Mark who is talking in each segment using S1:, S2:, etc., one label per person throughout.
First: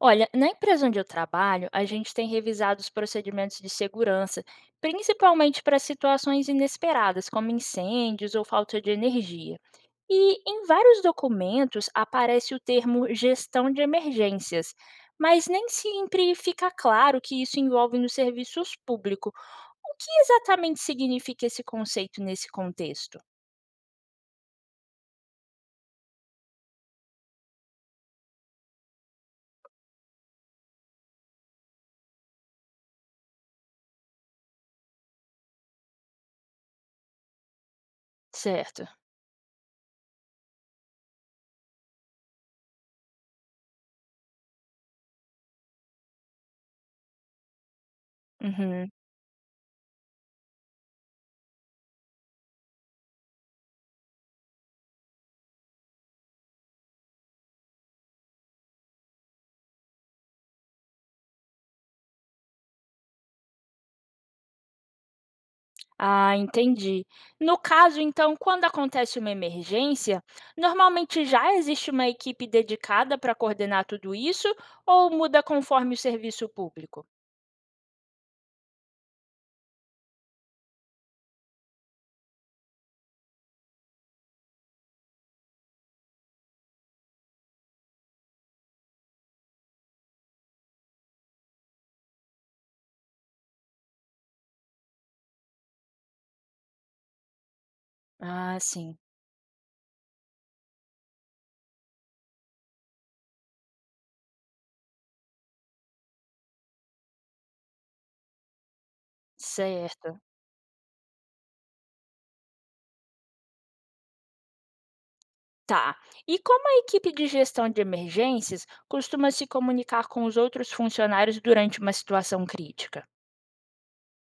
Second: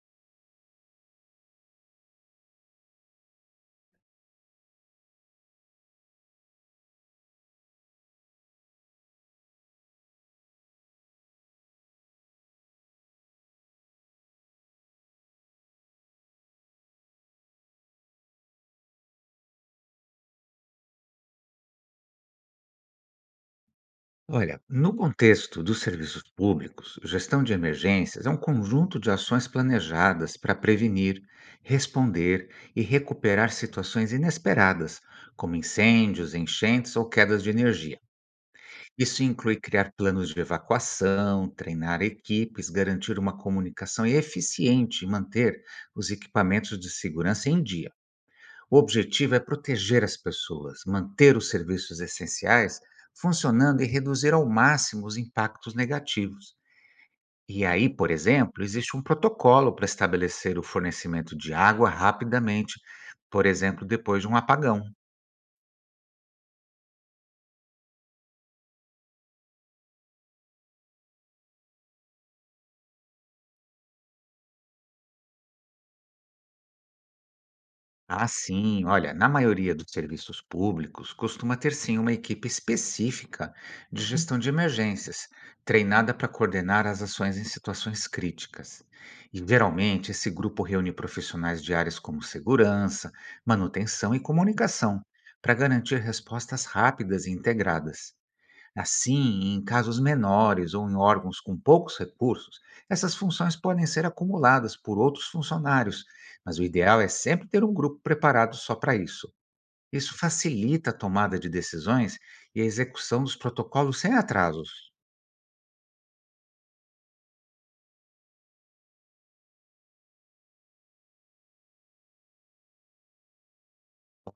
S1: Olha, na empresa onde eu trabalho, a gente tem revisado os procedimentos de segurança, principalmente para situações inesperadas, como incêndios ou falta de energia. E em vários documentos aparece o termo gestão de emergências, mas nem sempre fica claro que isso envolve nos serviços públicos. O que exatamente significa esse conceito nesse contexto?
S2: Olha, no contexto dos serviços públicos, gestão de emergências é um conjunto de ações planejadas para prevenir, responder e recuperar situações inesperadas, como incêndios, enchentes ou quedas de energia.
S1: Certo.
S2: Isso inclui criar planos de evacuação, treinar equipes, garantir uma comunicação eficiente e manter os equipamentos de segurança em dia. O
S1: Uhum.
S2: objetivo é proteger as pessoas, manter os serviços essenciais funcionando e reduzir ao máximo os impactos negativos. E aí, por exemplo, existe um protocolo para estabelecer o fornecimento de água rapidamente, por exemplo, depois de um apagão.
S1: Ah, entendi. No caso, então, quando acontece uma emergência, normalmente já existe uma equipe dedicada para coordenar tudo isso ou muda conforme o serviço público?
S2: Ah, sim. Olha, na maioria dos serviços públicos, costuma ter sim uma equipe específica de gestão de emergências, treinada para coordenar as ações em situações críticas. E geralmente esse grupo reúne profissionais de áreas como segurança, manutenção e comunicação, para garantir respostas rápidas e integradas.
S1: Ah, sim,
S2: Assim, em casos menores ou em órgãos com poucos recursos, essas funções podem ser acumuladas por outros funcionários, mas o ideal é sempre ter um grupo preparado só para isso. Isso
S1: certo.
S2: facilita a tomada de decisões e a execução dos protocolos sem atrasos.
S1: Tá. E como a equipe de gestão de emergências costuma se comunicar com os outros funcionários durante uma situação crítica?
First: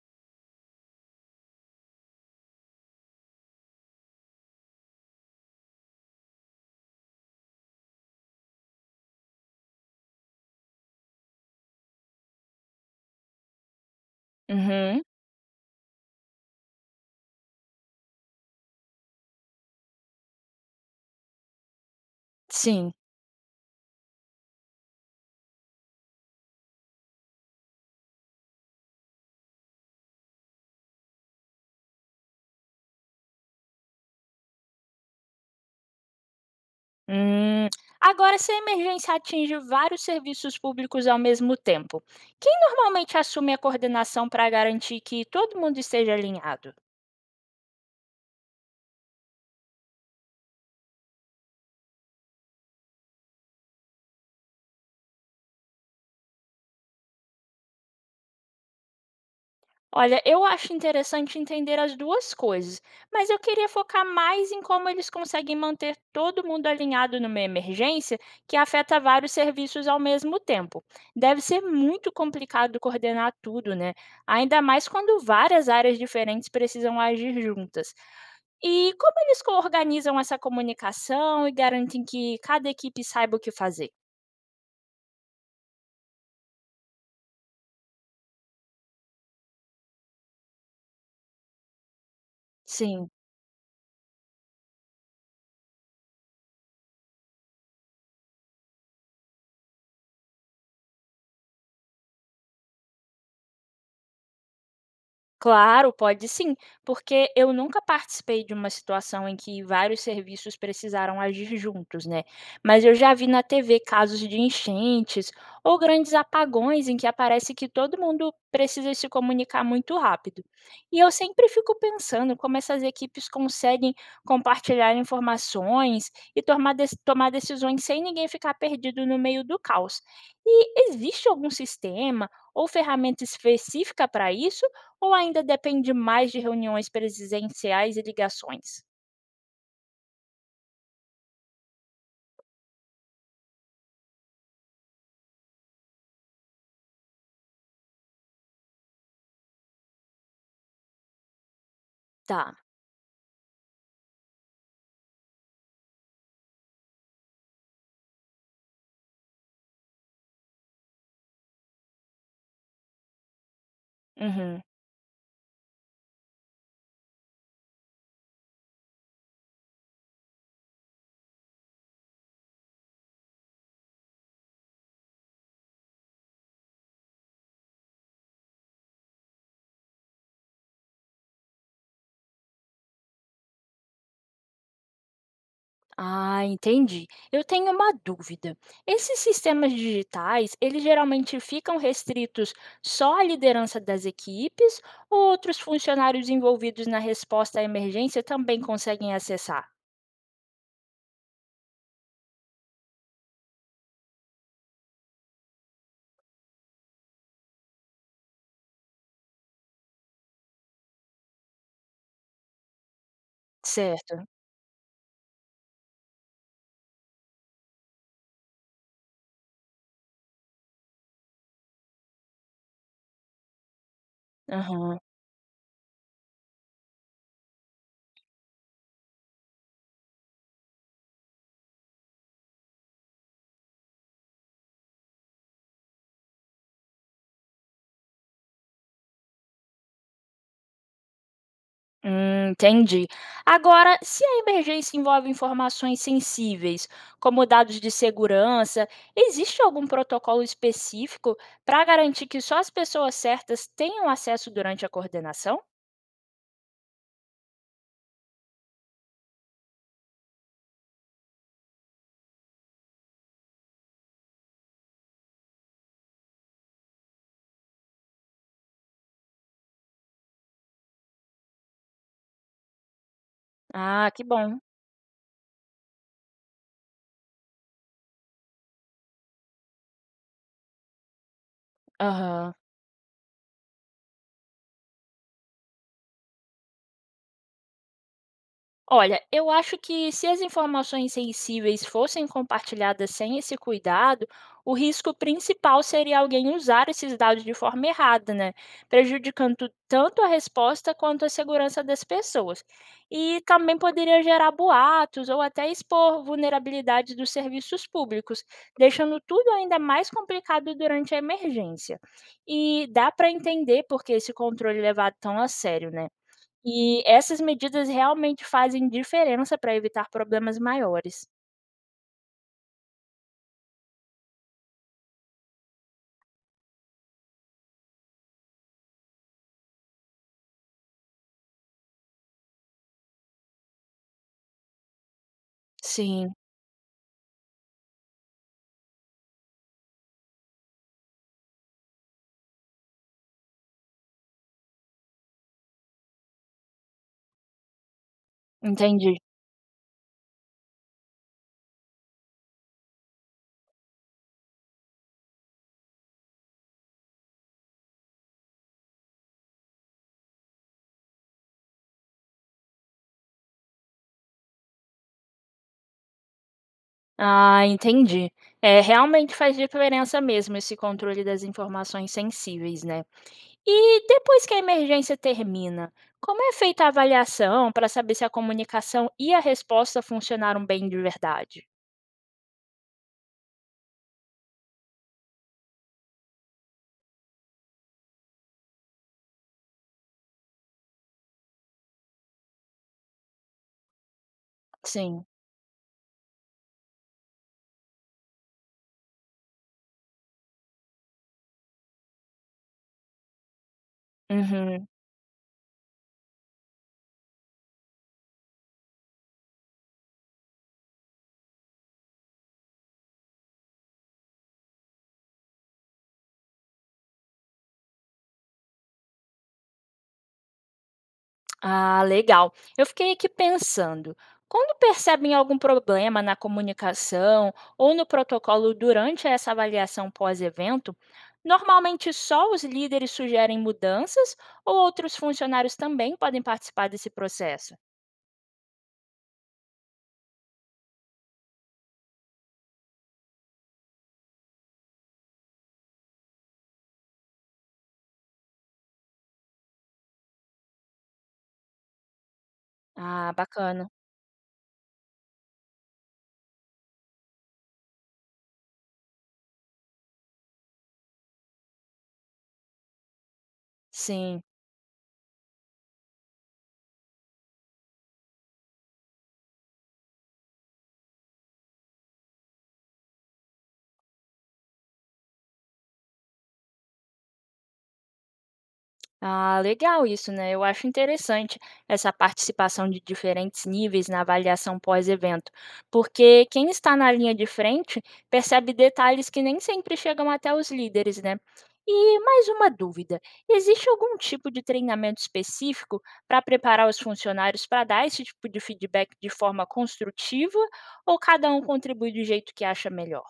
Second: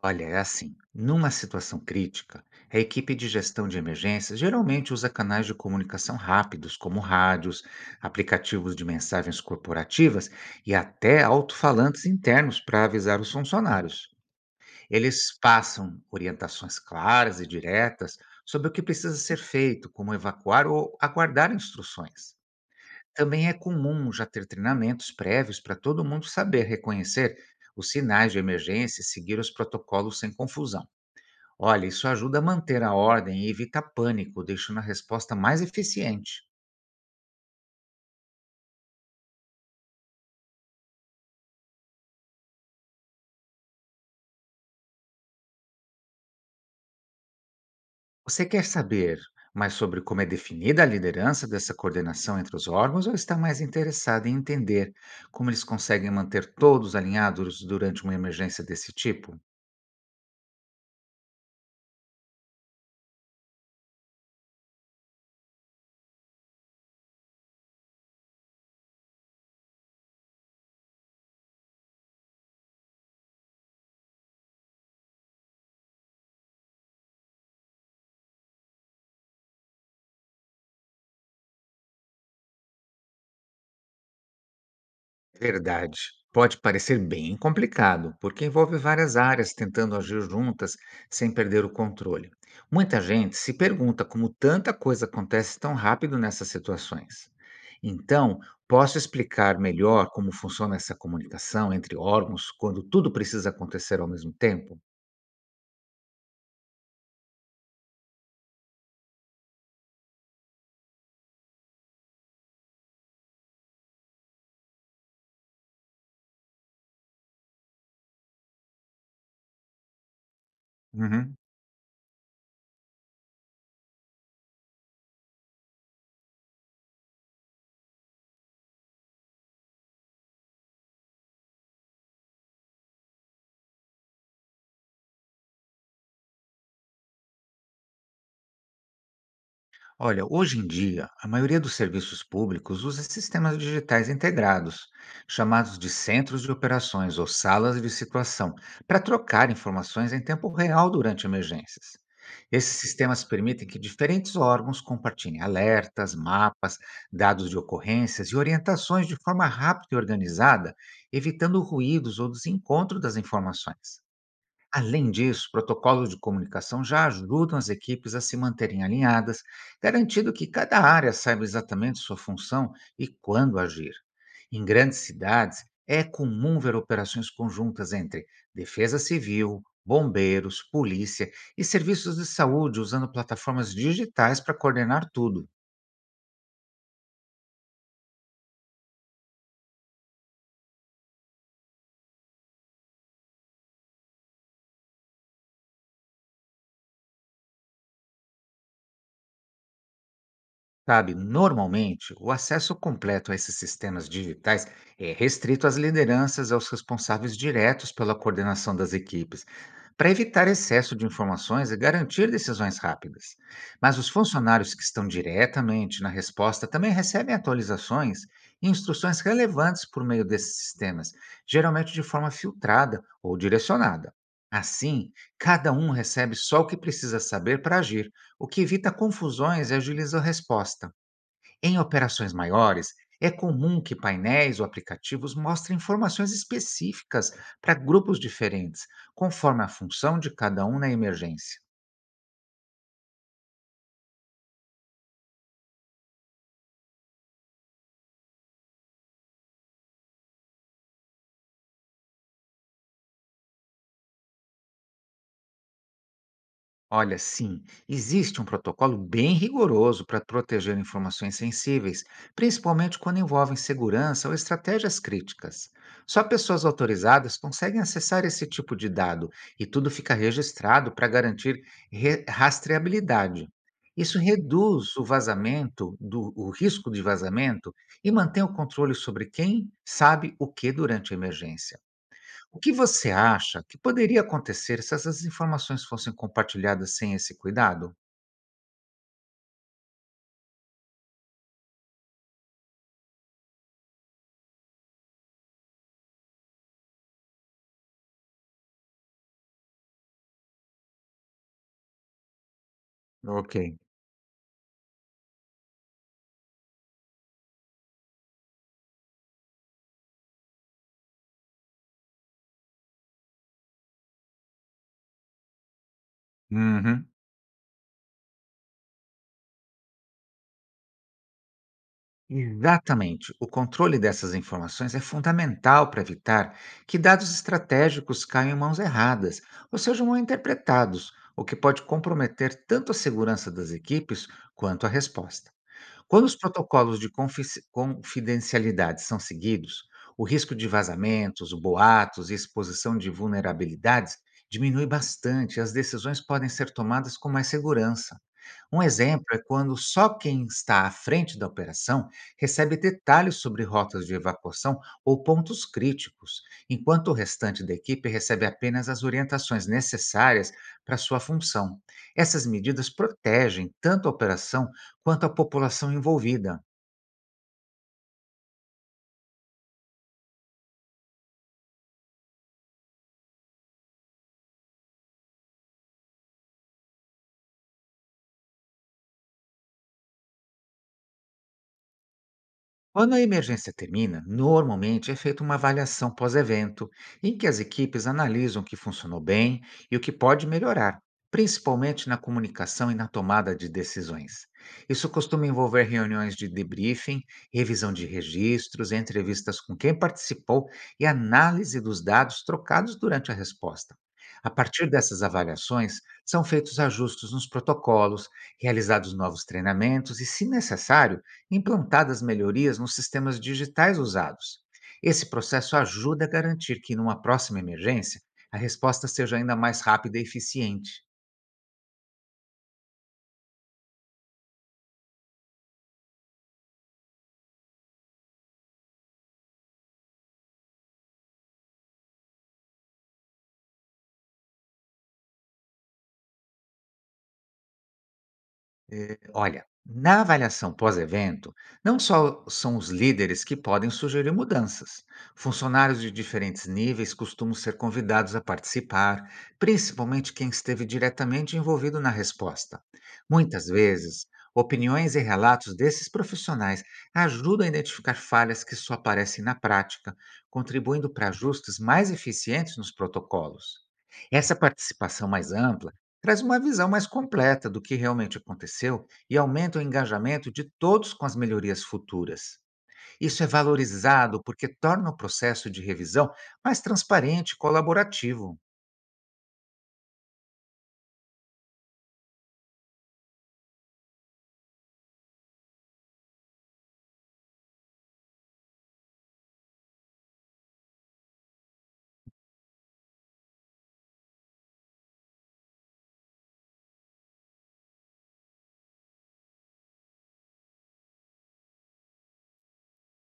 S2: Olha, é assim, numa situação crítica, a equipe de gestão de emergências geralmente usa canais de comunicação rápidos, como rádios, aplicativos de mensagens corporativas e até alto-falantes internos para avisar os funcionários.
S1: Uhum,
S2: Eles passam orientações claras e diretas sobre o que precisa ser feito, como evacuar ou aguardar instruções.
S1: sim.
S2: Também é comum já ter treinamentos prévios para todo mundo saber reconhecer os sinais de emergência e seguir os protocolos sem confusão. Olha, isso ajuda a manter a ordem e evita pânico, deixando a resposta mais eficiente.
S1: Hum, agora, se a emergência atinge vários serviços públicos ao mesmo tempo, quem normalmente assume a coordenação para garantir que todo mundo esteja alinhado?
S2: Você quer saber mais sobre como é definida a liderança dessa coordenação entre os órgãos ou está mais interessado em entender como eles conseguem manter todos alinhados durante uma emergência desse tipo?
S1: Olha, eu acho interessante entender as duas coisas, mas eu queria focar mais em como eles conseguem manter todo mundo alinhado numa emergência que afeta vários serviços ao mesmo tempo. Deve ser muito complicado coordenar tudo, né? Ainda mais quando várias áreas diferentes precisam agir juntas. E como eles organizam essa comunicação e garantem que cada equipe saiba o que fazer?
S2: Verdade. Pode parecer bem complicado, porque envolve várias áreas tentando agir juntas sem perder o controle. Muita
S1: Sim.
S2: gente se pergunta como tanta coisa acontece tão rápido nessas situações. Então, posso explicar melhor como funciona essa comunicação entre órgãos quando tudo precisa acontecer ao mesmo tempo?
S1: Claro, pode sim, porque eu nunca participei de uma situação em que vários serviços precisaram agir juntos, né? Mas eu já vi na TV casos de enchentes ou grandes apagões em que aparece que todo mundo precisa se comunicar muito rápido. E eu
S2: Uhum.
S1: sempre fico pensando como essas equipes conseguem compartilhar informações e tomar decisões sem ninguém ficar perdido no meio do caos. E existe algum sistema ou ferramenta específica para isso? Ou ainda depende mais de reuniões presenciais e ligações?
S2: Olha, hoje em dia, a maioria dos serviços públicos usa sistemas digitais integrados, chamados de centros de operações ou salas de situação, para trocar informações em tempo real durante emergências.
S1: Tá.
S2: Esses sistemas permitem que diferentes órgãos compartilhem alertas, mapas, dados de ocorrências e orientações de forma rápida e organizada, evitando ruídos ou desencontro das informações.
S1: Uhum.
S2: Além disso, protocolos de comunicação já ajudam as equipes a se manterem alinhadas, garantindo que cada área saiba exatamente sua função e quando agir. Em grandes cidades, é comum ver operações conjuntas entre defesa civil, bombeiros, polícia e serviços de saúde usando plataformas digitais para coordenar tudo.
S1: Ah, entendi. Eu tenho uma dúvida. Esses sistemas digitais, eles geralmente ficam restritos só à liderança das equipes ou outros funcionários envolvidos na resposta à emergência também conseguem acessar?
S2: Sabe, normalmente, o acesso completo a esses sistemas digitais é restrito às lideranças e aos responsáveis diretos pela coordenação das equipes, para evitar excesso de informações e garantir decisões rápidas. Mas os
S1: Certo.
S2: funcionários que estão diretamente na resposta também recebem atualizações e instruções relevantes por meio desses sistemas, geralmente de forma filtrada ou direcionada.
S1: Aham.
S2: Assim, cada um recebe só o que precisa saber para agir, o que evita confusões e agiliza a resposta. Em operações maiores, é comum que painéis ou aplicativos mostrem informações específicas para grupos diferentes, conforme a função de cada um na emergência.
S1: Entendi. Agora, se a emergência envolve informações sensíveis, como dados de segurança, existe algum protocolo específico para garantir que só as pessoas certas tenham acesso durante a coordenação?
S2: Olha, sim, existe um protocolo bem rigoroso para proteger informações sensíveis, principalmente quando envolvem segurança ou estratégias críticas. Só pessoas autorizadas conseguem acessar esse tipo de dado e tudo fica registrado para garantir rastreabilidade.
S1: Ah,
S2: Isso
S1: que bom.
S2: reduz o risco de vazamento e mantém o controle sobre quem sabe o que durante a emergência.
S1: Aham.
S2: O que você acha que poderia acontecer se essas informações fossem compartilhadas sem esse cuidado?
S1: Olha, eu acho que se as informações sensíveis fossem compartilhadas sem esse cuidado, o risco principal seria alguém usar esses dados de forma errada, né? Prejudicando tanto a resposta quanto a segurança das pessoas. E
S2: Ok.
S1: também poderia gerar boatos ou até expor vulnerabilidades dos serviços públicos, deixando tudo ainda mais complicado durante a emergência. E dá para entender por que esse controle é levado tão a sério, né? E
S2: Uhum.
S1: essas medidas realmente fazem diferença para evitar problemas maiores.
S2: Exatamente. O controle dessas informações é fundamental para evitar que dados estratégicos caiam em mãos erradas ou sejam mal interpretados, o que pode comprometer tanto a segurança das equipes quanto a resposta. Quando
S1: Sim,
S2: os protocolos de confici confidencialidade são seguidos, o risco de vazamentos, boatos e exposição de vulnerabilidades diminui bastante e as decisões podem ser tomadas com mais segurança. Um
S1: entendi.
S2: exemplo é quando só quem está à frente da operação recebe detalhes sobre rotas de evacuação ou pontos críticos, enquanto o restante da equipe recebe apenas as orientações necessárias para sua função. Essas medidas protegem tanto a operação quanto à população envolvida.
S1: Ah, entendi. É, realmente faz diferença mesmo esse controle das informações sensíveis, né? E depois que a emergência termina, como é feita a avaliação para saber se a comunicação e a resposta funcionaram bem de verdade?
S2: Quando a emergência termina, normalmente é feita uma avaliação pós-evento, em que as equipes analisam o que funcionou bem e o que pode melhorar, principalmente na comunicação e na tomada de decisões. Isso
S1: Sim.
S2: costuma envolver reuniões de debriefing, revisão de registros, entrevistas com quem participou e análise dos dados trocados durante a resposta. A
S1: Uhum.
S2: partir dessas avaliações, são feitos ajustes nos protocolos, realizados novos treinamentos e, se necessário, implantadas melhorias nos sistemas digitais usados. Esse processo ajuda a garantir que, numa próxima emergência, a resposta seja ainda mais rápida e eficiente.
S1: Ah, legal. Eu fiquei aqui pensando, quando percebem algum problema na comunicação ou no protocolo durante essa avaliação pós-evento, normalmente só os líderes sugerem mudanças ou outros funcionários também podem participar desse processo?
S2: Olha, na avaliação pós-evento, não só são os líderes que podem sugerir mudanças. Funcionários de diferentes níveis costumam ser convidados a participar, principalmente quem esteve diretamente envolvido na resposta.
S1: Ah,
S2: Muitas
S1: bacana.
S2: vezes, opiniões e relatos desses profissionais ajudam a identificar falhas que só aparecem na prática, contribuindo para ajustes mais eficientes nos protocolos.
S1: Sim.
S2: Essa participação mais ampla traz uma visão mais completa do que realmente aconteceu e aumenta o engajamento de todos com as melhorias futuras. Isso é valorizado porque torna o processo de revisão mais transparente e colaborativo.
S1: Ah, legal isso, né? Eu acho interessante essa participação de diferentes níveis na avaliação pós-evento, porque quem está na linha de frente percebe detalhes que nem sempre chegam até os líderes, né? E mais uma dúvida: existe algum tipo de treinamento específico para preparar os funcionários para dar esse tipo de feedback de forma construtiva, ou cada um contribui do jeito que acha melhor?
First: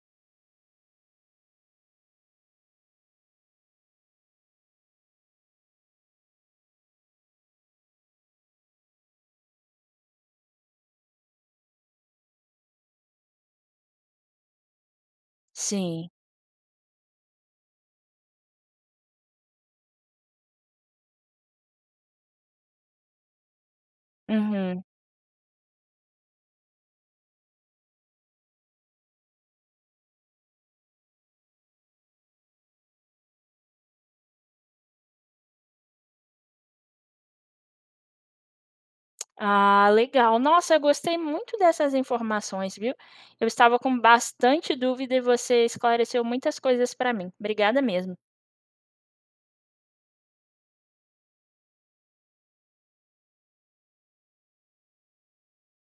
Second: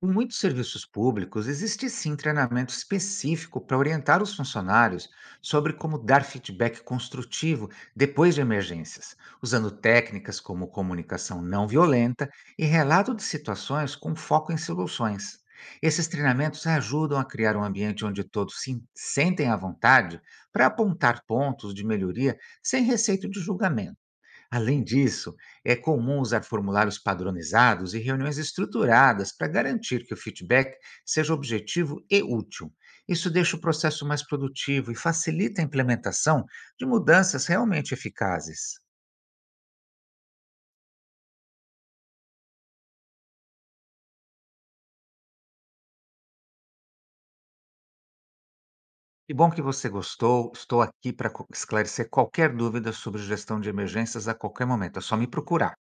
S2: Em muitos serviços públicos, existe sim treinamento específico para orientar os funcionários sobre como dar feedback construtivo depois de emergências, usando técnicas como comunicação não violenta e relato de situações com foco em soluções. Esses
S1: Sim.
S2: treinamentos ajudam a criar um ambiente onde todos se sentem à vontade para apontar pontos de melhoria sem receio de julgamento. Além
S1: Uhum.
S2: disso, é comum usar formulários padronizados e reuniões estruturadas para garantir que o feedback seja objetivo e útil. Isso deixa o processo mais produtivo e facilita a implementação de mudanças realmente eficazes.
S1: Ah, legal. Nossa, eu gostei muito dessas informações, viu? Eu estava com bastante dúvida e você esclareceu muitas coisas para mim. Obrigada mesmo.
S2: Que bom que você gostou. Estou aqui para esclarecer qualquer dúvida sobre gestão de emergências a qualquer momento. É só me procurar.